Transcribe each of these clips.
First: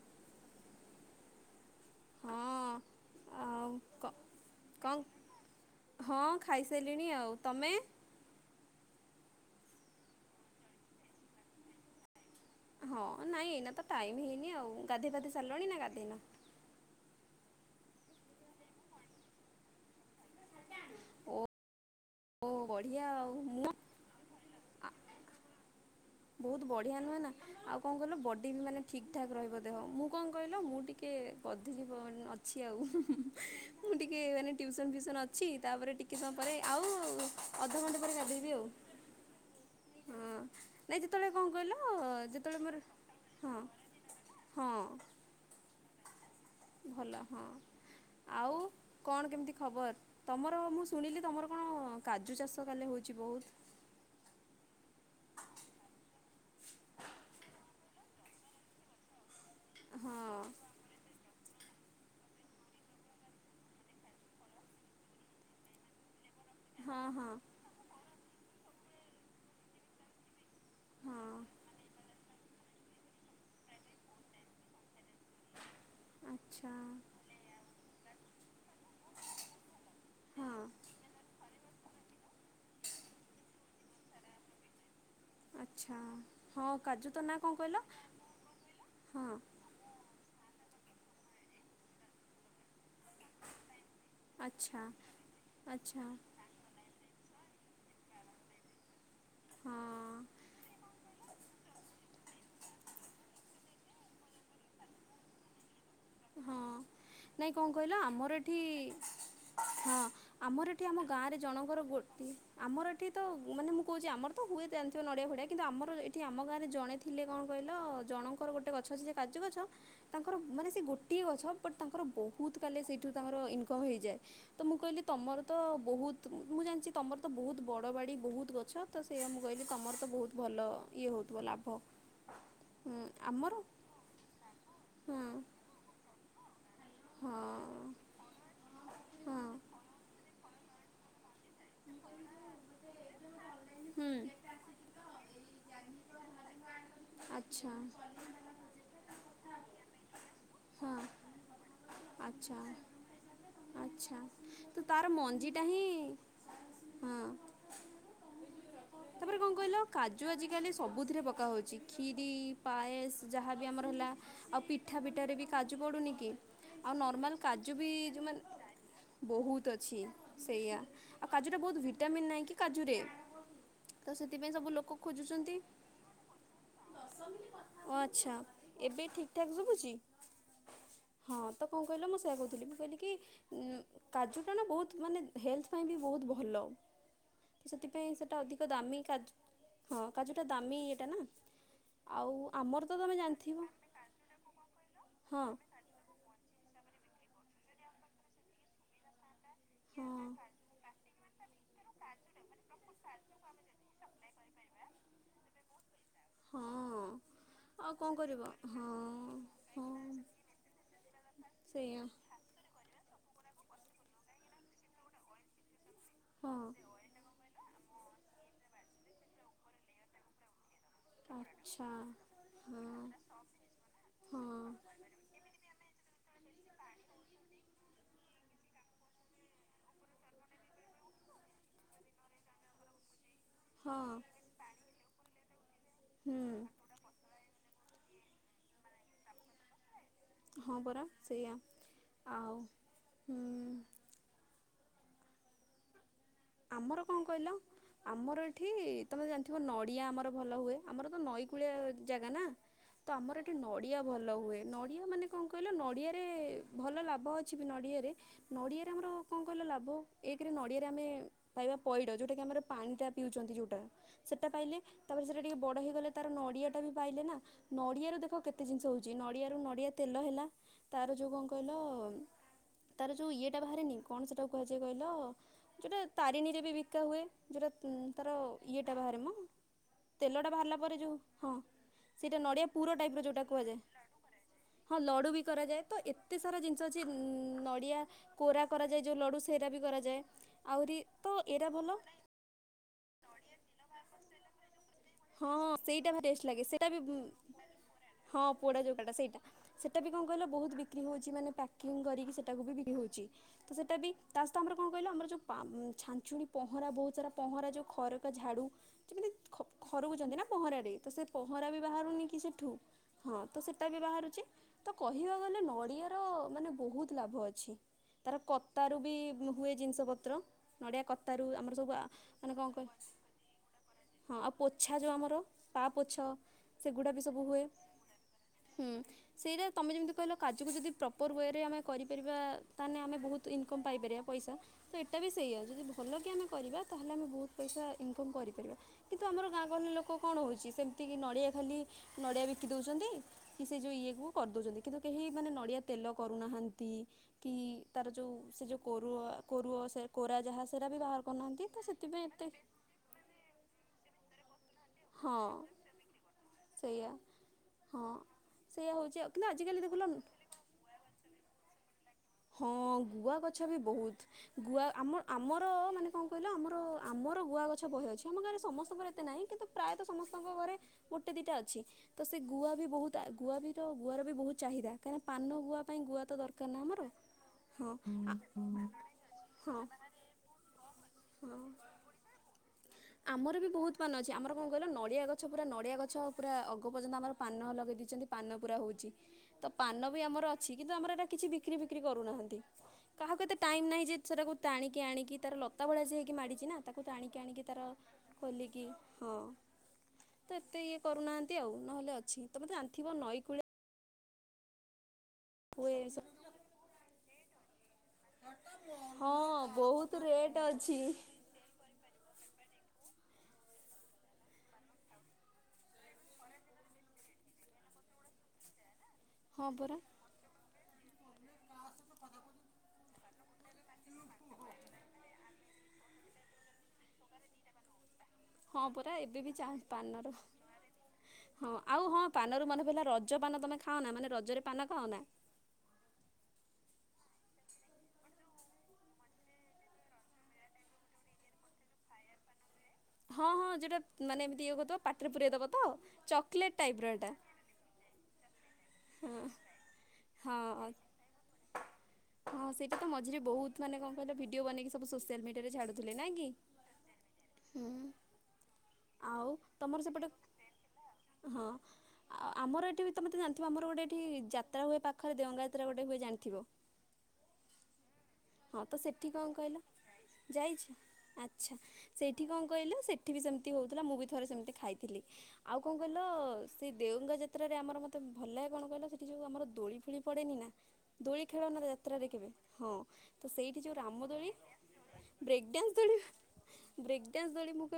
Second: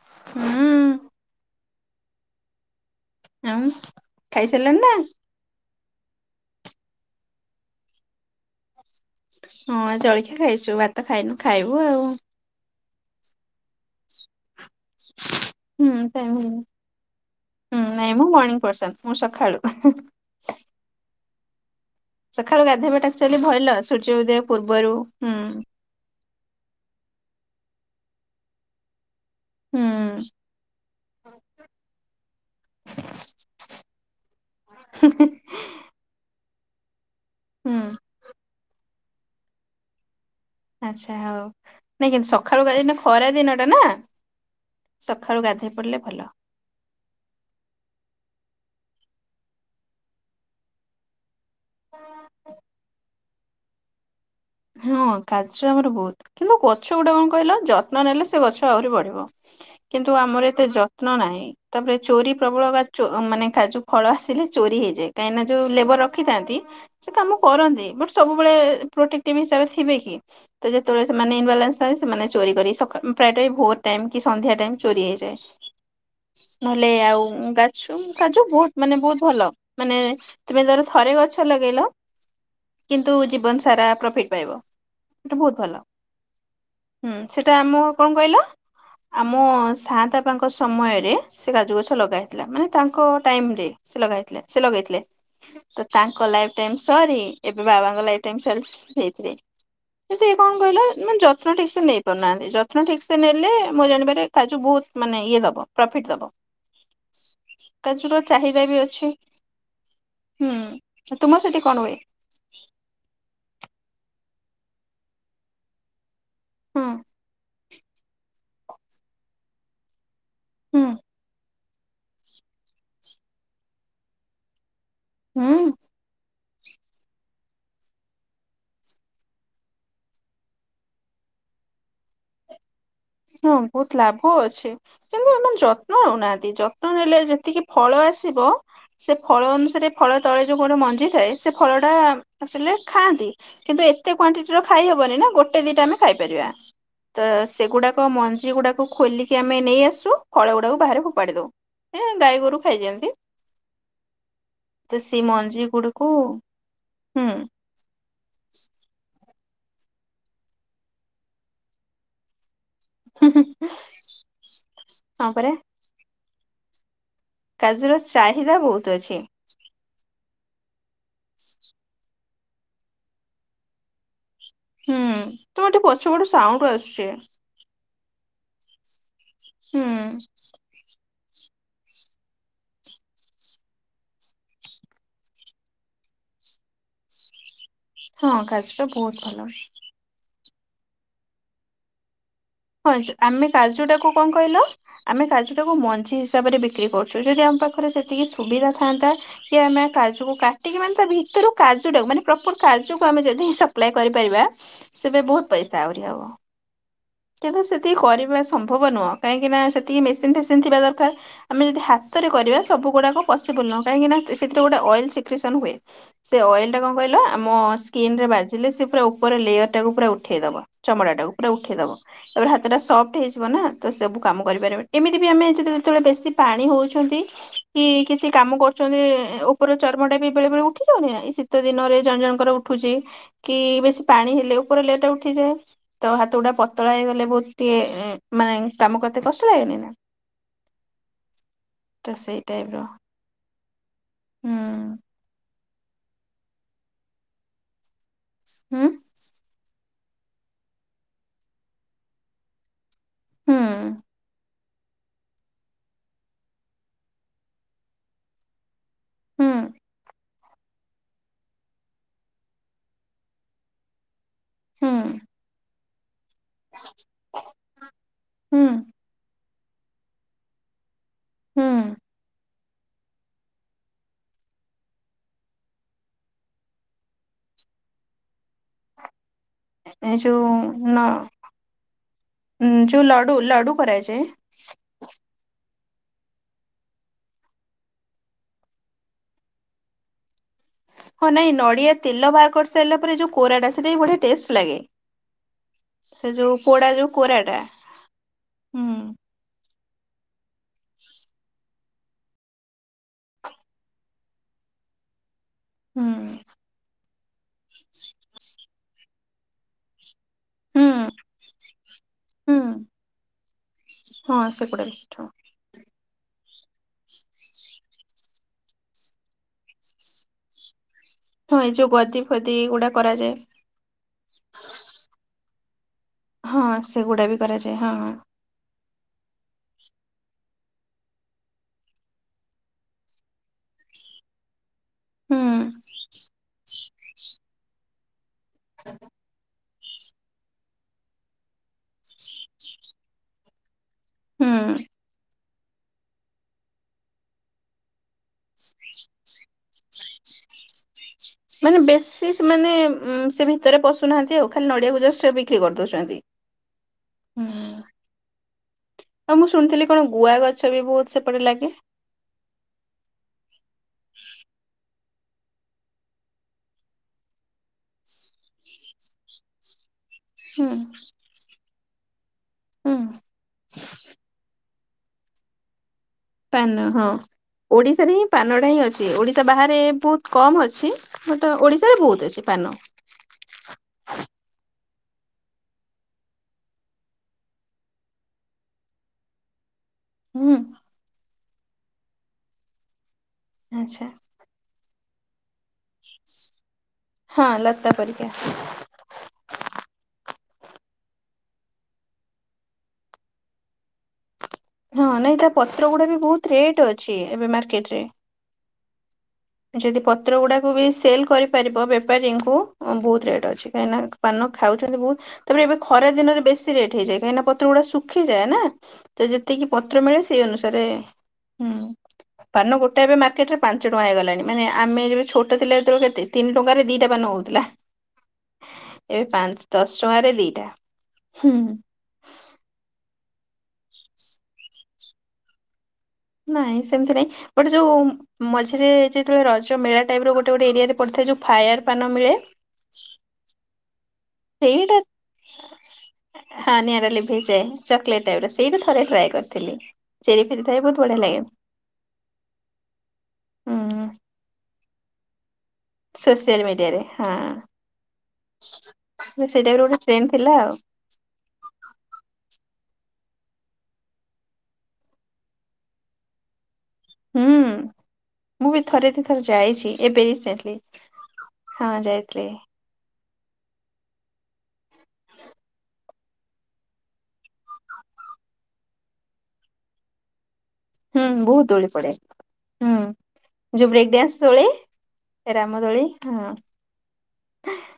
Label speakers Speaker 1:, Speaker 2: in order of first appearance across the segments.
Speaker 1: ହୁଁ।
Speaker 2: ହଁ
Speaker 1: ଆଁ।
Speaker 2: ଆଉ କ
Speaker 1: ଖାଇସାରିଲଣି ନା
Speaker 2: କଣ ହଁ ଖାଇସାରିଲିଣି ଆଉ ତମେ।
Speaker 1: ହଁ ଜଳଖିଆ ଖାଇଛୁ ଭାତ ଖାଇନୁ ଖାଇବୁ ଆଉ।
Speaker 2: ହଁ ନାଇଁ ଏଇନା ତ ଟାଇମ ହେଇନି ଆଉ। ଗାଧେଇ ଫାଧେଇ ସାରିଲଣି ନା
Speaker 1: ହୁଁ
Speaker 2: ଗାଧେଇ ନ।
Speaker 1: ଟାଇମ୍ ହେଇନି। ହୁଁ ନାଇଁ ମୁଁ ମର୍ଣିଂ ପସନ ମୁଁ ସଖାଳୁ
Speaker 2: ଓ ଓ
Speaker 1: ସକାଳୁ ଗାଧୋଇବା
Speaker 2: ବଢ଼ିଆ
Speaker 1: ଟା
Speaker 2: ଆଉ
Speaker 1: କ୍ଚଆଲି
Speaker 2: ମୁଁ
Speaker 1: ଭଲ ସୂର୍ଯ୍ୟ ଉଦୟ ପୂର୍ବରୁ ହୁଁ।
Speaker 2: ବହୁତ ବଢ଼ିଆ ନୁହେଁ ନା ଆଉ କଣ କଲ ବଡି ବି ମାନେ ଠିକ ଠିକ୍ ଠାକ୍ ରହିବ ଦେହ ମୁଁ
Speaker 1: ହୁଁ
Speaker 2: କଣ କହିଲ ମୁଁ ଟିକେ [unintelligible] ଅଛି ଆଉ ମୁଁ ଟିକେ ମାନେ ଟ୍ୟୁମର ଫ୍ୟୁସନ ଅଛି ତାପରେ ଟିକେ ସମୟ ପରେ ହଉ।
Speaker 1: ହୁଁ
Speaker 2: ଅଧଘଣ୍ଟା ପରେ ଗାଧୋଇବି ଆଉ। ହୁଁ।
Speaker 1: ଆଚ୍ଛା ହଉ ନାଇଁ କିନ୍ତୁ ସକାଳୁ ଗା
Speaker 2: ମୋର
Speaker 1: ଖରା ଦିନ
Speaker 2: ହଁ
Speaker 1: ଟା ନା
Speaker 2: ହଁ
Speaker 1: ସକାଳୁ ଗାଧେଇ ପଡିଲେ ଭଲ।
Speaker 2: ଭଲ ହଁ ଆଉ କଣ କେମିତି ଖବର ତମର ମୁଁ ଶୁଣିଲି ତମର କଣ କାଜୁ ଚାଷ କାଲି ହଉଛି ବହୁତ।
Speaker 1: ହଁ କାଜୁ ଆମର ବହୁତ କିନ୍ତୁ ଗଛ ଗୋଟେ କଣ କହିଲ ଯତ୍ନ ନେଲେ ସେ ଗଛ ଆହୁରି ବଢିବ। କିନ୍ତୁ
Speaker 2: ହଁ
Speaker 1: ଆମର ଏତେ ଯତ୍ନ ନାହିଁ। ତାପରେ ଚୋରି ପ୍ରବଳ ମାନେ କାଜୁ ଫଳ ଆସିଲେ ଚୋରି ହେଇଯାଏ କାହିଁକିନା ଯୋଉ ଲେବର ରଖିଥାନ୍ତି
Speaker 2: ହଁ
Speaker 1: ସେ
Speaker 2: ହଁ
Speaker 1: କାମ କରନ୍ତି ସବୁବେଳେ ପ୍ରୋଟ୍କେ ହିସାବରେ ଥିବେ କି? ଯେତେବେଳେ ସେମାନେ
Speaker 2: ହଁ
Speaker 1: ଇନବାଲାନ୍ସ ସେମାନେ ଚୋରି କରି ପ୍ରାୟ ଭୋର ଟାଇମ କି ସନ୍ଧ୍ୟା ଟାଇମ୍। ଚୋରି ହେଇଯାଏ
Speaker 2: ଆଚ୍ଛା
Speaker 1: ନହେଲେ ଆଉ କାଜୁ ବହୁତ ମାନେ ବହୁତ ଭଲ ମାନେ ତୁମେ
Speaker 2: ହଁ।
Speaker 1: ଧର ଥରେ ଗଛ ଲଗେଇଲ କିନ୍ତୁ ଜୀବନ ସାରା ପ୍ରଫିଟ ପାଇବ। ସେଟା ବହୁତ ଭଲ
Speaker 2: ଆଚ୍ଛା ହଁ କାଜୁ
Speaker 1: ହୁଁ
Speaker 2: ତ ନା କଣ
Speaker 1: ସେଟା
Speaker 2: କହିଲ?
Speaker 1: ଆମ କଣ କହିଲ
Speaker 2: ହଁ
Speaker 1: ଆମ ସାଆତାପାଙ୍କ ସମୟରେ ସେ କାଜୁ ଗଛ ଲଗା ହେଇଥିଲା ମାନେ ତାଙ୍କ ଟାଇମରେ ଲଗାହେଇଥିଲେ ସେ
Speaker 2: ଆଚ୍ଛା
Speaker 1: ଲଗେଇଥିଲେ ତ
Speaker 2: ଆଚ୍ଛା
Speaker 1: ତାଙ୍କ ଲାଇଫ ଟାଇମ ସରି ଏବେ ବାବାଙ୍କ ଲାଇଫ ଟାଇମ ଚାଲିଚି ହେଇ ସେଠି
Speaker 2: ହଁ।
Speaker 1: ଏ କଣ କହିଲ ମାନେ ଯ ଯତ୍ନ ଠିକ ସେ ନେଇ ପାରୁନାହାନ୍ତି ଯତ୍ନ ଠିକ ସେ ନେଲେ ମୋ ଜାଣିିବାରେ କାଜୁ ବହୁତ ମାନେ ଇଏ ଦବ। ପ୍ରଫିଟ ଦବ
Speaker 2: ହଁ ନାଇଁ କଣ କହିଲ
Speaker 1: କାଜୁର
Speaker 2: ଆମର ଏଠି
Speaker 1: ଚାହିଦା ବି ଅଛି
Speaker 2: ହଁ ଆମର ଏଠି ଆମ
Speaker 1: ହୁଁ
Speaker 2: ଗାଁ ରେ
Speaker 1: ତୁମ ସେଠି କଣ
Speaker 2: ଜଣଙ୍କର
Speaker 1: ହୁଏ
Speaker 2: ଗୋଟିଏ ଆମର ଏଠି ତ ମାନେ ମୁଁ କହୁଛି ଆମର ତ ହୁଏ ଜାଣିଥିବ ନଡିଆ ଫଡିଆ କିନ୍ତୁ ଆମର ଏ ଠୀ ଆମ ଗାଁରେ
Speaker 1: ହୁଁ
Speaker 2: ଜଣେ ଥିଲେ କଣ କହିଲ ଜଣଙ୍କର ଗୋଟେ ଗଛ ଅଛି ଯେ କାଜୁ ଗଛ ତାଙ୍କର ମାନେ ସେ
Speaker 1: ହୁଁ
Speaker 2: ଗୋ ଛ ବଟ ତାଙ୍କର ବହୁତ କାଲେ ସେଇଠୁ ତାଙ୍କର ଇନକମ ହେଇଯାଏ ତ ମୁଁ କହିଲି ତମର ତ
Speaker 1: ହୁଁ
Speaker 2: ବହୁତ ମୁଁ ଜାଣିଛି ତମର ତ ବହୁତ ବଡ ବାଡି ବହୁତ ଗଛ ତ ସେଇୟା ମୁଁ କହିଲି ତମର ତ ବହୁତ ଭଲ ଇଏ ହଉଥିବ ଲାଭ। ହୁଁ ଆମର
Speaker 1: ହଁ ବହୁତ ଲାଭ ଅଛି
Speaker 2: ହଁ
Speaker 1: କିନ୍ତୁ ଏମାନେ ଯତ୍ନନଉ ନାହାନ୍ତି। ଯ ତ୍ନ ନେଲେ
Speaker 2: ହଁ
Speaker 1: ଯେତିକି ଫଳ ଆସିବ ସେ ଫଳ
Speaker 2: ହଁ।
Speaker 1: ଅନୁସାରେ ଫଳ ତଳେ ଯୋଉ ଗୋଟେ ମଞ୍ଜି ଥାଏ ସେ ଫଳଟା ଅକ୍ଚୁଆଲି ରେ ଖାଆନ୍ତି କିନ୍ତୁ
Speaker 2: ହୁଁ
Speaker 1: ଏତେ କ୍ଵାଣ୍ଟିଟିର ଖାଇହବନି ନା ଗୋଟେ ଦିଟା ଆମେ ଖାଇପାରିବା ତ
Speaker 2: ଆଚ୍ଛା
Speaker 1: ସେଗୁଡ଼ା ମଞ୍ଜି ଗୁଡାକୁ ଖୋଲିକି ଆମେ ନେଇ ଆସୁ ଫଳ ଗୁଡାକୁ
Speaker 2: ହଁ
Speaker 1: ବାହାରେ ଫୋପାଡି ଦଉ ଏ ଗାଈ
Speaker 2: ଆଚ୍ଛା
Speaker 1: ଗୋରୁ ଖାଇଯାନ୍ତି
Speaker 2: ଆଚ୍ଛା
Speaker 1: ତ
Speaker 2: ତାର
Speaker 1: ସେ
Speaker 2: ମଞ୍ଜିଟା
Speaker 1: ମଞ୍ଜି
Speaker 2: ହିଁ
Speaker 1: ଗୁଡିକୁ
Speaker 2: ହଁ
Speaker 1: ହୁଁ। [inaudible]
Speaker 2: ତା ପରେ କଣ କହିଲ କାଜୁ ଆଜିକାଲି ସବୁଥିରେ ପକାହଉଛି କ୍ଷିରୀ ପାଏସ୍ ଯାହା ବି ଆମର ହେଲା ଆଉ ପିଠା
Speaker 1: ହଁ
Speaker 2: ପିଠାରେ ବି
Speaker 1: ପରା
Speaker 2: କାଜୁ ପଡ଼ୁନି କି? ଆଉ ନ ନର୍ମାଲ କାଜୁ ବି
Speaker 1: କାଜୁର
Speaker 2: ଯୋଉମାନେ
Speaker 1: ଚାହିଦା ବହୁତ ଅଛି।
Speaker 2: ବହୁତ ଅଛି। ସେୟା ଆଉ କାଜୁରେ ବହୁତ ଭିଟାମିନ୍ ନାହିଁ କି କାଜୁରେ ତ ସେ
Speaker 1: ହୁଁ ତମର ଟିକେ ପଛପଟୁ ସାଉଣ୍ଟ ଆସୁଛି।
Speaker 2: ଓ ଆଚ୍ଛା ଏବେ ଠିକ ଠାକ୍
Speaker 1: ହୁଁ
Speaker 2: ଶୁବୁଚି। ହଁ ତ କଣ କହିଲ ମୁଁ ସେଇୟା କହୁଥିଲି ମୁଁ କହିଲି କି କାଜୁ ଟା ନା ବହୁତ ମାନେ ହେଲ୍ଥ ପାଇଁ ବି ବହୁତ ଭଲ। ସେଥିପାଇଁ
Speaker 1: ହଁ
Speaker 2: ସେଟା ଅଧିକ
Speaker 1: କାଜୁ ଟା
Speaker 2: ଦାମୀ
Speaker 1: ବହୁତ
Speaker 2: କାଜୁ
Speaker 1: ଭଲ।
Speaker 2: ହଁ କାଜୁ ଟା ଦାମୀ ଇଏ ଟା ନା ଆଉ ଆମର
Speaker 1: ହଁ
Speaker 2: ତ ତମେ
Speaker 1: ଆମେ
Speaker 2: ଜାଣିଥିବ
Speaker 1: କାଜୁ ଟାକୁ କଣ କହିଲ ଆମେ
Speaker 2: ହଁ
Speaker 1: କାଜୁ ଟାକୁ ମଞ୍ଜି ହିସାବରେ ବିକ- ବିକ୍ରି କରୁଛୁ ଯଦି ଆମ ପାଖରେ ସେତିକି ସୁବିଧା ଥାଆନ୍ତା- କି ଆମେ
Speaker 2: ହଁ
Speaker 1: କଜୁକୁ କାଟିକି ମାନେ ତା ଭ। ରୁ କାର୍ଟାକୁ ମାନେ ପ୍ରପର କାର୍ଯ୍ୟକୁ ଆମେ ଯଦି ସପ୍ଲାଏ କରିପାରିବା ସେବେ ବହୁତ ପଇସା ଆହୁରି ହବ।
Speaker 2: ହଁ
Speaker 1: କିନ୍ତୁ
Speaker 2: ଆଉ
Speaker 1: ସେତିକି
Speaker 2: କଣ
Speaker 1: କରିବା
Speaker 2: କରିବ
Speaker 1: ସମ୍ଭବ
Speaker 2: ହଁ
Speaker 1: ନୁହଁ କାହିଁକି ନା ସେତିକି
Speaker 2: ହଁ
Speaker 1: ମେସିନ ଫେସିନ ଥିବା ଦରକାର ଆମେ ଯଦି
Speaker 2: ସେଇଆ
Speaker 1: ହାତରେ କରିବା ସବୁଗୁଡାକ- ପସିବଲ୍ ନୁହ କହିଁକିନାଥିରେ ଗୋଟେ ଅଏଲ ସିକେସନ୍ ହୁଏ। ସେ
Speaker 2: ହଁ
Speaker 1: ଅୟନ ଟା କଣ କହିଲ ଆମ- ସ୍କିନ ରେ ବାଜିଲେ ସେ ପୁରା ଉପରେ ଲେୟର ଟାକୁ ପୁରା ଉଠେଇଦବା- ଚମଡ଼ା ଟାକୁ ପୁରା
Speaker 2: ଆଚ୍ଛା
Speaker 1: ଉଠେଇଦବ- ତା ହାତ ଟା
Speaker 2: ହଁ
Speaker 1: ସଫ୍ଟ ହେଇଯିବ ନା ତ ସବୁ କାମ
Speaker 2: ହଁ
Speaker 1: କରିପାରିବ ଏମିତି ବି ଆମେ ଯଦି- ଯେତେବେଳେ ବେଶୀ ପାଣି ହଉଛନ୍ତି କି କିଛି କାମ କରୁଛନ୍ତି ଉପର ଚର୍ମଟା ବି ବେଳେ ବେଳେ ଉଠି ଯାଉନି ନା ଶୀତ ଦିନରେ ଜଣ ଜଣଙ୍କର ଉଠୁଛି- କି ବେଶୀ
Speaker 2: ହଁ
Speaker 1: ପାଣି ହେଲେ ଉପର ଲଟା- ଠ ଯେ ତ ହାତୋଟା
Speaker 2: ହୁଁ
Speaker 1: ପ- ବହୁତ ଟିକେ ମାନେ କାମ କରତେ କଷ୍ଟ ଲାଗେନି ନା
Speaker 2: ହଁ ପରା ସେଆ
Speaker 1: ତ ସେଇ
Speaker 2: ଆଉ,
Speaker 1: ଟାଇପ ର ହୁଁ
Speaker 2: ଆମର କଣ କହିଲ ଆମର ଏଠି
Speaker 1: ହୁଁ
Speaker 2: ତମେ ଜାଣିଥିବ ନଡି ଡିଆ ଆମର ଭଲ ହୁଏ ଆମର ତ ନଈ କୂଳିଆ ଜାଗା ନା ତ ଆମର ଏଠି
Speaker 1: ହୁଁ
Speaker 2: ନଡ଼ିଆ ଭଲ ହୁଏ, ନଡ଼ିଆ ମାନେ କଣ କହିଲ ନଡ଼ିଆରେ ଭଲ ଲାଭ ଅଛି ବି ନଡ଼ିଆରେ ନଡ଼ିଆ ଆମର କଣ
Speaker 1: ହୁଁ
Speaker 2: କହିଲ ଲାଭ ଏକରେ ନଡିଆରେ ଆମେ ପାଇବା ପଇଡ ଯୋଉଟା କି ଆମର ପାଣି ଟା ପିଉଛନ୍ତି ଯୋଉଟା, ସେଟା ପାଇଲେ
Speaker 1: ହୁଁ
Speaker 2: ତାପରେ ସେଇଟା ଟିକେ ବଡ ହେଇଗଲେ ତାର ନଡିଆ ଟା ବି ପାଇଲେ ନା ନଡିଆ ର ଦେଖ କେତେ
Speaker 1: ହୁଁ
Speaker 2: ଜିନିଷ ହଉଛି ନଡିଆରୁ ନଡିଆ ତେଲ ହେଲା, ତାର ଯୋଉ କଣ କହିଲ,
Speaker 1: ହୁଁ
Speaker 2: ତାର ଯୋଉ ଇଏଟା ବାହାରାରେନି କଣ ସେଟାକୁ କୁହାଯାଏ କହିଲ ଯୋଉଟା ତାରିଣୀରେ ବି ବିକା ହୁଏ ଯେଉଁଟା ତାର ଇଏଟା ବାହାରେ ମ
Speaker 1: ଏ ଯୋଉ
Speaker 2: ତେଲଟା ବାହାରିଲା ପରେ
Speaker 1: ନ
Speaker 2: ଯୋଉ ହଁ ସେଟା ନଡିଆ ପୁର
Speaker 1: ଯୋଉ
Speaker 2: ଟାଇପ ର
Speaker 1: ଲଡୁ
Speaker 2: ଯୋଉଟା
Speaker 1: ଲଡୁ
Speaker 2: କୁହାଯାଏ
Speaker 1: କରାଯାଏ
Speaker 2: ହଁ ଲଡୁ ବି କରାଯାଏ, ତ ଏତେ ସାରା ଜିନିଷ ଅଛି ନଡ଼ିଆ କୋରା କରାଯାଏ ଯେଉଁ ଲଡ଼ୁ ସେଇଟା ବି କରାଯାଏ, ଆଉ
Speaker 1: ହଁ ନାଇଁ ନଡିଆ ତେଲ ବାହାର କରି ସାରିଲା ପରେ ଯୋଉ କୋରାଟା ସେଟା ବି ବଢିଆ ଟେଷ୍ଟ ଲାଗେ,
Speaker 2: ହଁ ସେଇଟା ଭାରି
Speaker 1: ସେ
Speaker 2: ଟେଷ୍ଟ
Speaker 1: ଯୋଉ
Speaker 2: ଲାଗେ ସେଇଟା
Speaker 1: ପୋଡା ଯୋଉ
Speaker 2: ବି
Speaker 1: କୋରାଟା
Speaker 2: ହଁ ପୋଡା
Speaker 1: ହୁଁ
Speaker 2: ଯଉଟା ସେଇଟା। ସେଇଟା ବି କଣ କହିଲ ବହୁତ ବିକ୍ରି ହଉଛି ମାନେ ପ୍ୟାକିଙ୍ଗ କରିକି ସେଟାକୁ ବି ବିକ୍ରି ହଉଛି ତ ସେଟା ବି ତା ସହିତ ଆମର କଣ କହିଲ ଆମର ଯୋଉ
Speaker 1: ହୁଁ
Speaker 2: ଛାଞ୍ଚୁଣି ପହଁରା ବହୁତ ସାରା ପହଁରା ଯେଉଁ ଖରକା ଝାଡ଼ୁ ଯେମିତି ଖରକୁ ଚନ୍ତି ନା
Speaker 1: ହୁଁ
Speaker 2: ପହଁରାରେ ସେ ପହଁରା ବି ବାହାରୁନି କି
Speaker 1: ହୁଁ
Speaker 2: ସେଠୁ ହଁ ତ ସେଟା ବି ବାହାରୁଚି।
Speaker 1: ହଁ ସେଗୁଡା ବି ସେଠୁ
Speaker 2: କହିବାକୁ ଗଲେ ନଡିଆ ତାର ମାନେ ବହୁତ ଲାଭ ଅଛି ତାର କତା ରୁ ବି ହୁଏ ଜିନିଷ ପତ୍ର। ନଡ଼ିଆ କତାରୁ
Speaker 1: ହଁ ଏଇ
Speaker 2: ଆମର
Speaker 1: ଯୋଉ
Speaker 2: ସବୁ
Speaker 1: ଗଦି ଫଦି
Speaker 2: ମାନେ କଣ କହ
Speaker 1: ଗୁଡା କରାଯାଏ
Speaker 2: ହଁ ଆ ଯେଉଁ ଆମର ପା ପୋଛ
Speaker 1: ହଁ ସେଗୁଡା ବି କରାଯାଏ ହଁ ହଁ।
Speaker 2: ହଁ ସେଇଟା ତମେ ଯେମିତି କହିଲ କାର୍ଯ୍ୟକୁ ଯଦି ପ୍ରପର ୱେରେ ଆମେ କରିପାରିବା ତାହେଲେ ଆମେ ବହୁତ ଇନକମ୍ ପାଇପାରିବା ପଇସା ତଇଟା ବି
Speaker 1: ହୁଁ
Speaker 2: ସେଇ ଆଉ ଯଦି ଭଲ କିି ଆମେ କରିବା ତାହେଲେ ଆମେ ବହୁତ ପଇସା ଇନକମ୍ କରିପାରିବା କିନ କିନ୍ତୁ ଆମର ଗାଁ ଗହଳି ଲୋକ କଣ ହେଉଛି ସେମିତି କିି ନଡ଼ିଆ ଖାଲି ନଡ଼ିଆ ବିକି ଦେଉଛନ୍ତି କି ସେ ଯେଉଁ ଇଏକୁ
Speaker 1: ହୁଁ
Speaker 2: କରିଦେଉଛନ୍ତି କିନ୍ତୁ କେହି ମାନେ ନଡ଼ିଆ ତେଲ କରୁନାହାନ୍ତି କି ତାର ଯେଉଁ ସେ ଯେଉଁ କୋରୁଅ କୋରୁଅ କୋରା ଯାହା ସେଇରା ବି ବାହାର କରୁନାହାନ୍ତି
Speaker 1: ମାନେ
Speaker 2: ତ ସେଥିପାଇଁ
Speaker 1: ବେଶୀ ସେ
Speaker 2: ଏତେ
Speaker 1: ମାନେ ଉ ସେ ଭିତରେ ପ ଶୁହାନ୍ତି ଆଉ ଖାଲି ନଡିଆକୁ ଜ
Speaker 2: ହଁ
Speaker 1: ବିକ୍ରି କରିଦଉଛନ୍ତି
Speaker 2: ସେଇଆ ହଁ ସେଇଆ ହେଉଛି
Speaker 1: ଆଉ
Speaker 2: କିନ୍ତୁ
Speaker 1: ମୁଁ
Speaker 2: ଆଜିକାଲି
Speaker 1: ଶୁଣିଥିଲି କଣ
Speaker 2: ଦେଖିଲ
Speaker 1: ଗୁଆ ଗଛ ବି ବହୁତ ସେପଟେ ଲାଗେ
Speaker 2: ହଁ ଗୁଆ ଗଛ ବି ବହୁତ ଗୁଆ ଆମ ଆମର ମାନେ କଣ କହିଲ ଆମର ଆମର ଗୁଆ ଗଛ ବହିେ ଅଛି ଆମ ଗାଁରେ ସମସ୍ତଙ୍କର ଏତେ ନାହିଁ କିନ୍ତୁ ପ୍ରାୟଃ ତ ସମସ୍ତଙ୍କ
Speaker 1: ହୁଁ
Speaker 2: ଘରେ ଗୋଟେ ଦିଟା ଅଛି। ତ ସେ ଗୁଆ ବି
Speaker 1: ହୁଁ।
Speaker 2: ବହୁତ ଗୁଆ ବି ତ ଗୁଆର ବି ବହୁତ ଚାହିଦା କଁ ପ ପାନ ଗୁଆ ପାଇଁ ଗୁଆ ତ ଦରକାର ନା
Speaker 1: ପାନ ହଁ।
Speaker 2: ଆମର ହଁ
Speaker 1: ଓଡିଶାରେ ହିଁ
Speaker 2: ଆ-
Speaker 1: ପାନଟା ହିଁ ଅଛି ଓଡିଶା ବାହାରେ
Speaker 2: ହଁ
Speaker 1: ବହୁତ କମ ଅଛି ବଟ ଓଡିଶାରେ ବହୁତ ଅଛି ପାନ ହଁ।
Speaker 2: ଆମର ବି ବହୁତ ମାନ ଅଛି ଆମର କଣ କହିଲ ନଡ଼ିଆ ଗଛ ପୁରା ନଡ଼ିଆ ଗଛ ପୁରା ଅଗ ପର୍ଯ୍ୟନ୍ତ ଆମର ପାନ ଲଗେଇ ଦେଇେଛନ୍ତି ପାନ ପୁରା ହଉଛି ତ ପାନ ବି ଆମର
Speaker 1: ହୁଁ
Speaker 2: ଅଛି କିନ୍ତୁ ଆମର ଏଇଟା କିଛି ବିକ୍ରି ଫିକ୍ରି କରୁନାହାନ୍ତି। କାହାକୁ ଏତେ ଟାଇମ ନାହିଁ
Speaker 1: ଆଚ୍ଛା।
Speaker 2: ଯେ ସେଟାକୁ ଟାଣି କି ଆଣିକି ତାର ଲ ଗତ ଭଳେଆ ସେ ହେଇକି ମାଡିଛି ନା ତାକୁ ତ ଆଣିକି ଆଣିକି
Speaker 1: ତା ପରିକା
Speaker 2: ଖୋଲିକି ହଁ ତ ଏତେ ଇଏ କରୁନାହାନ୍ତି ଆଉ ନହେଲେ ଅଛି ତମେ ଜାଣିଥିବ ନଈ କୂଳ
Speaker 1: ହଁ ନାଇଁ ତା ପତ୍ର ଗୁଡା ବି
Speaker 2: ଏସବୁ।
Speaker 1: ବହୁତ ରେଟ୍ ଅଛି ଏବେ ମା ର୍କେଟ ରେ।
Speaker 2: ହଁ
Speaker 1: ଯଦି
Speaker 2: ବହୁତ
Speaker 1: ପତ୍ର
Speaker 2: ରେଟ୍
Speaker 1: ଗୁଡାକୁ ବି
Speaker 2: ଅଛି
Speaker 1: ସେଲ କରିପାରିବ ବେପାରୀଙ୍କୁ ଓ ବହୁତ ରେଟ୍ ଅଛି କାହିଁକିନା ପାନ ଖାଉଛନ୍ତି ବହୁତ ତାପରେ ଏବେ ଖରା ଦିନରେ ବେଶୀ ରେଟ୍ ହେଇଯାଏ କାହିଁକିନା ପତ୍ର ଗୁଡା ଶୁଖଯାଏ ନା ତ
Speaker 2: ହଁ
Speaker 1: ଯେତିକି
Speaker 2: ପରା
Speaker 1: ପତ୍ର ମିଳେ ସେ ଅନୁସ ରେ ହୁଁ ପାନ ଗୋଟେ ଏବେ ମାର୍କେଟରେ ପାଞ୍ଚ ଟଙ୍କା ହେଇଗଲାଣି ମାନେ ଆମେ ଯେବେ ଛୋଟ ଥିଲେ ଯେତେବେଳେ କେତ ତିନି ଟଙ୍କାରେ ଦି ଟଙ୍କା ନଉଥିଲା।
Speaker 2: ହଁ ପୁରା ଏବେ ବି ଚା ପାନର
Speaker 1: ଦିଟା ହୁଁ
Speaker 2: ହଁ ଆଉ ହଁ ପାନରୁ ମନେ ପିଲା ରଜ ରଜ ପାନ ତମେ ଖାଅ ନା ମାନେ ରଜରେ ପାନ ଖାାଉନା
Speaker 1: ନାଇଁ ସେମିତି ନାଇଁୋଟେ ଯୋଉ ମଝିରେ ଯେତେବେଳେ ରଜ ମେଳା ଟାଇପ ର ଗୋଟେ ଗୋଟେ ଏରିଆରେ ପଡିଥାଏ ଯୋଉ ଫାୟାର ପାନ ମିଳେ
Speaker 2: ହଁ ହଁ ଯେଟା ମାନେ ଏମିତି ଇଏ
Speaker 1: ସେଇଟା
Speaker 2: କଦ ପାଟିରେ ପୁର ଦବ ତ
Speaker 1: ହଁ
Speaker 2: ଚକୋଲେଟ ଟାଇପ ର
Speaker 1: ନିଆଁଟା
Speaker 2: ଏଇଟା
Speaker 1: ଲିଭେଇଯାଏ ଚକୋଲେଟ ଟାଇପ ର ସେଇଟା ଥରେ ଟ୍ରାଏ
Speaker 2: ହଁ
Speaker 1: କରିଥିଲି। ଚେରି ଫେରି ଥାଏ
Speaker 2: ହଁ
Speaker 1: ବହୁତ ବଢିଆ ଲାଗେ
Speaker 2: ହଁ ସେଇଟା ତ ମଝିରେ ବହୁତ ମାନେ
Speaker 1: ହୁଁ।
Speaker 2: କଣ କହିଲ ଭିଡିଓ ବନେଇକି ସୋସିଆଲ ମି ଆ ତମର
Speaker 1: ସୋସିଆଲ ମିଡିଆରେ ହଁ ସେଇଟା ବି ଗୋଟେ ଟ୍ରେଣ୍ଡ
Speaker 2: ସେପଟ
Speaker 1: ଥିଲା ଆଉ
Speaker 2: ହ ଆମର ତମ ଆମର ଗୋଟେ ଏଠି ଯାତ୍ରା ହୁଏ ପାଖରେ ଦେବଙ୍ଗ ଯାତ୍ର ଗଟେ ହୁଏ ଜାଣିଥିବ।
Speaker 1: ହୁଁ। ମୁଁ ବି
Speaker 2: ହଁ ତ
Speaker 1: ଥରେ ଦି
Speaker 2: ସେଠି
Speaker 1: ଥର
Speaker 2: କଣ କହିଲ
Speaker 1: ଯାଇଛି ଏବେ ରିସେଣ୍ଟଲି
Speaker 2: ଯାଇଛ ଆଚଛା
Speaker 1: ହଁ
Speaker 2: ସେଇଠି
Speaker 1: ଯାଇଥିଲି
Speaker 2: କଣ କହିଲ ସେ ଏଠି ବି ସେମିତି ହଉଥିଲା ମୁଁ ବି ଥରେ ସେମିତି ଖାଇଥିଲି ଆଉ କଣ କହିଲ ସେ ଦେଓଙ୍ଗା ଯାତ୍ରାରେ ଆମର ମତେ ତ ଭଲାଗଏ କଣ କହିଲ ସେଠ ଯେଉଁ ଆମର ଦୋଳି ଫଳି ପଡ଼ନି ନା
Speaker 1: ହୁଁ
Speaker 2: ଦୋଳି
Speaker 1: ବହୁତ
Speaker 2: ଖେଳ
Speaker 1: ପଡେ।
Speaker 2: ଯାତ୍ରାରେ କେବେ ହଁ
Speaker 1: ହୁଁ
Speaker 2: ତ ସେଇଠି ଯୋଉ
Speaker 1: ବ୍ରେକ୍
Speaker 2: ରାମ
Speaker 1: ଡ୍ୟାନ୍ସ
Speaker 2: ଦୋଳିୋ
Speaker 1: ଦୋଳି ରାମ ଦୋଳି ହଁ
Speaker 2: ମୁ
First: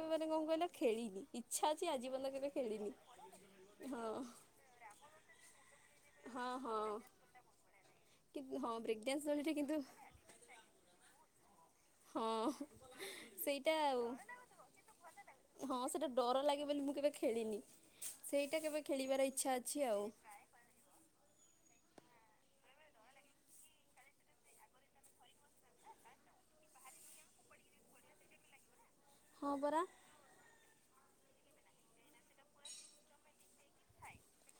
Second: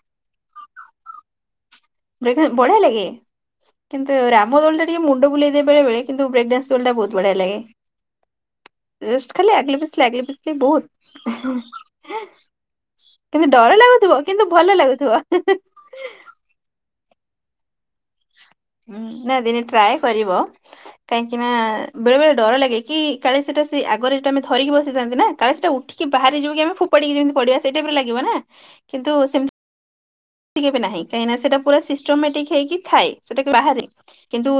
Speaker 2: କଣ କହିଲ? ଖିବି ଇଛା ଅଛି ଆଜି ମଲ
Speaker 1: ବ୍ରେକ୍
Speaker 2: କେବେ
Speaker 1: ଡ୍ୟାନ୍ସ ବଢିଆ
Speaker 2: ଖେଳିନି ହଁ
Speaker 1: ମୁଣ୍ଡୁ ବୋଲିଇ ବବେଳେ କିନ୍ତୁ
Speaker 2: ହଁ
Speaker 1: ବ୍ରେଡ ତଟ
Speaker 2: ହଁ
Speaker 1: ବହୁ ବଢିଆ ଲାଗେ।
Speaker 2: କି ହଁ ବ୍ରେକ୍ ଡ୍ୟାନ୍ସ
Speaker 1: ଜଷ୍ଟ ଖାଲି
Speaker 2: ଦୋଳିରେ
Speaker 1: ଆଗଲେ
Speaker 2: କିନ୍ତୁ
Speaker 1: ପଛିଲ ଆଗଲି ପଛିଲ ବହୁତ ହଁ
Speaker 2: ହଁ
Speaker 1: ତମେ ଡର
Speaker 2: ସେଇଟା ଆଉ
Speaker 1: ଲାଗୁଥିବ କିନ୍ତୁ ଭଲ ଲାଗୁ। ଥିବ
Speaker 2: ହଁ ସେଟା ଡର ଲାଗେ ବୋଲି ମୁଁ କେବେ ଖେଳିନି ସେଇଟା କେବେ
Speaker 1: ହଁ
Speaker 2: ଖେଳିବାର
Speaker 1: ନା
Speaker 2: ଇଚ୍ଛା
Speaker 1: ଦିନେ
Speaker 2: ଅଛି
Speaker 1: ଟ୍ରଏ
Speaker 2: ଆଉ।
Speaker 1: କରିବ କାହିଁକି ନା? ବେଳେ ବଳେଡର ଲାଗେ କି କାଳେ ସେଟା ସେ ଆଗରେ ଯଉଟା ଆମେ ଧରି ବସିଥାନ୍ତି ନା କାଳେ ସେଟା ଉଠିକି ବାହାରି ଯିବ କି ଆମ ଫୋାିକି ଯେମିତି ପଡିବା ସେଇଟରେ ଲାଗିବ ନା କିନ୍ତୁ ସେମ
Speaker 2: ହଁ ପରା
Speaker 1: ନାହିଁ କାହିଁ ସେଟା ପୁରାିମଟିକ ହେଇକି ଏ ସେଟା ବାହାରେ କିନ୍ତୁ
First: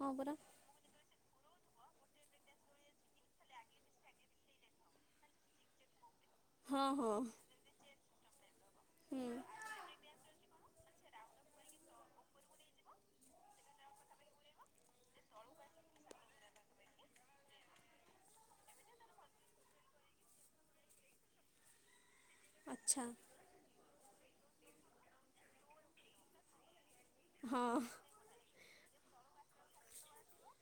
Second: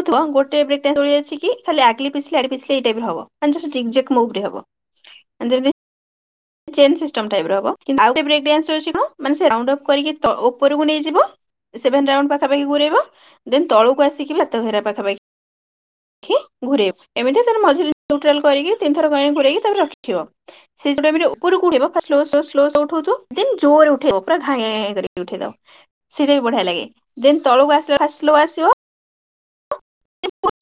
Speaker 2: ହଁ ପରା
Speaker 1: ଗୋଟେ ବ୍ରେକ୍ ଟା ଚଳି ଅଛି। କି ଖାଲି ଆକ୍ଲିପିିଲଡିିଲ ଏଇଟ ହବ ହବ ଜାଣିଚୁ ସେ ଜିକ୍ ଯାକ ମଗ୍ ରେ ହବ।
Speaker 2: ହଁ
Speaker 1: ଚେନ୍
Speaker 2: ହଁ
Speaker 1: ସିଷ୍ଟମ ଟାଇପ ର ହବ। କିନ୍ତୁ ଆଉ ଗୋଟେ ବ୍ରକେ ଡାନ୍ସ [unintelligible] ମାନେ ସେ ରାଉଣ୍ଡ ଅଫ୍ କରିକି ତ ଓ ଉପରକୁ ନେଇଯିବ ସେଭେ ରା ପାଖାପାଖି ଘରୋଇବ ଦେନ ତଳକୁ ଆସିକି ଭାତ ଘେରା ପାଖାପାଖିଖି ଘରେବ ଏମିତି ତ ମଝିରେ କରିକି ତିନିଥରକି ତା ରଖିବ ସେଟା ଉପରକୁ ଉଡ଼ାଇବ ସ୍ଲୋ ସ୍ଲୋ
Speaker 2: ଆଚ୍ଛା
Speaker 1: ଉଠୋଉଥିବ ଦେନ୍ ଜୋର ଉଠେଇ ପୁରା ଘାଁ ଘାଁ କରିକି ଉଠେଇ ଦବ ସିଟା ବି ବଢିଆ ଲାଗେ। ଦେନ୍
Speaker 2: ହଁ
Speaker 1: ତଳକୁ ଆସିଲେ ଫାର୍ଷ୍ଟ ସ୍ଲୋ ଆସିବ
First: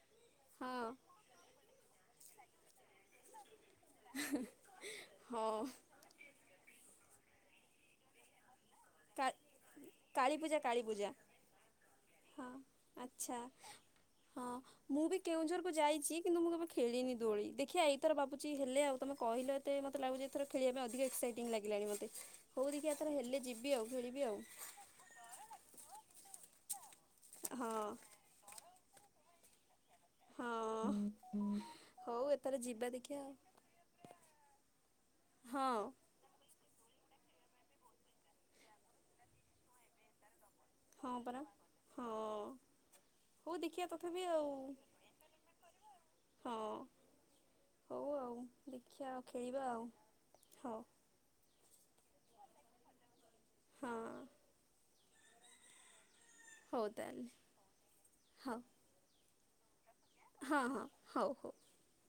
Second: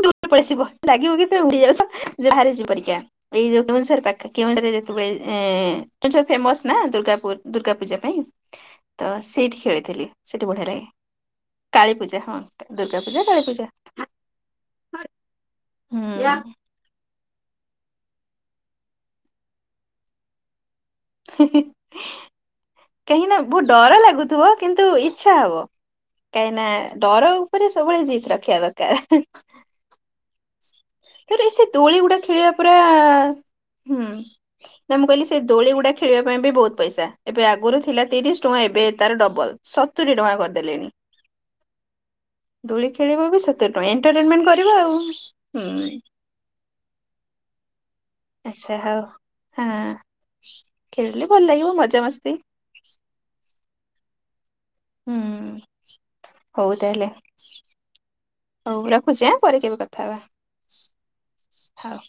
Speaker 1: ଦୂରେ ପଳେଇସିବ
Speaker 2: ହଁ
Speaker 1: ଲାଗିବ କିଡି ଯାାଉ ଯେ ବାହାରିଛି ପରୀକ୍ଷା ଏଇ ଯୋଉ ଦ ସାର୍ ପାଖା କେରେ ଯେତେବେଳେ
Speaker 2: ହଁ
Speaker 1: ଏ ତୁ ଫେମସ ନା ଦୁର୍ଗା ପୂ ଦୁର୍ଗା ପୂଜା ପାଇଁ ତ
Speaker 2: କା
Speaker 1: ସେଇଠି ଖେଳିଥିଲି ସେଠି
Speaker 2: କାଳୀପୂଜା
Speaker 1: ବଢିଆ ଲାଗେ
Speaker 2: କାଳୀପୂଜା
Speaker 1: କାଳୀ ପୂଜା
Speaker 2: ହଁ
Speaker 1: ଦୁର୍ଗା ପୂଜା
Speaker 2: ଆଚ୍ଛା
Speaker 1: କାଳୀ ପୂଜା।
Speaker 2: ହଁ ମୁଁ ବି କେଉଁଝରକୁ ଯାଇଚି
Speaker 1: ହୁଁ
Speaker 2: କିନ୍ତୁ ମୁଁ କେବେ ଖେଳିିନି ଦୋଳି ଦେଖିଆ ଏଇଥର ଭାବୁଚି ହେଲେ ଆଉ ତମେ କହିଲ ଏତେ ମତେ ଲାଗୁଚି ଏଇଥର ଖେଳିଆ ପାଇଁ ଅ ଧିକ ଏକ୍ସାଇଟିଂ ଲାଗିଲାଣି ମତେ ହଉ ଦେଖିଆ
Speaker 1: କେହି ନା ଡର ଲାଗୁଥିବ କିନ୍ତୁ ଇଚ୍ଛା ହବ କାଇଁ ନା ଡର ଉପରେ
Speaker 2: ହଁ
Speaker 1: ସବୁବେଳେ ଜିିତ୍ ରଖିଆ କ [unintelligible]
Speaker 2: ହଁ
Speaker 1: ଏଥର ସେ ଦୋଳି ଗୁଡା
Speaker 2: ହଉ
Speaker 1: ଖେଳିବା
Speaker 2: ଏଥର
Speaker 1: ପୁରା
Speaker 2: ଯିବା ଦେଖିବା ଆଉ
Speaker 1: ହୁଁ ନା ମୁଁ କହିଲି ସେ ଦୋଳି
Speaker 2: ହଁ
Speaker 1: ଗୁଡା ଖେଳିବା ପାଇଁ ବି ବହୁତ ପଇସା ଏବେ ଆ ଆଗରୁ ଥିଲା ତିରିଶ ଟଙ୍କା ଏବେ ତାର ଡବଲ ସତୁୁରି ଟଙ୍କା କର ଦେଲେଣି
Speaker 2: ହଁ ପରା ହଁ
Speaker 1: ଦୋଳି ଖେଳିବ ବି
Speaker 2: ହଉ
Speaker 1: ସେତେ ଟଙ୍କା
Speaker 2: ଦେଖିବା ତଥାପି
Speaker 1: ଏଣ୍ଟରଟେନମେଣ୍ଟ କରିବ ଆଉ ହୁଁ।
Speaker 2: ହଁ ହଉ ଆଉ
Speaker 1: ଆଚ୍ଛା ହଉ
Speaker 2: ଦେଖିବା ଆଉ ଖେଳିବା
Speaker 1: ହଁ
Speaker 2: ଆଉ ହଉ
Speaker 1: ଖେଳିଲେ ଭଲ [unintelligible] ମଜା ମସ୍ତି
Speaker 2: ହଁ।
Speaker 1: ହୁଁ। ହଉ ତାହେଲେ ହଉ ରଖୁଛି ଆଁ। ପରେ କେବେ କ ଥାହବା
Speaker 2: ହଁ ହଁ ହଉ
Speaker 1: ହଉ।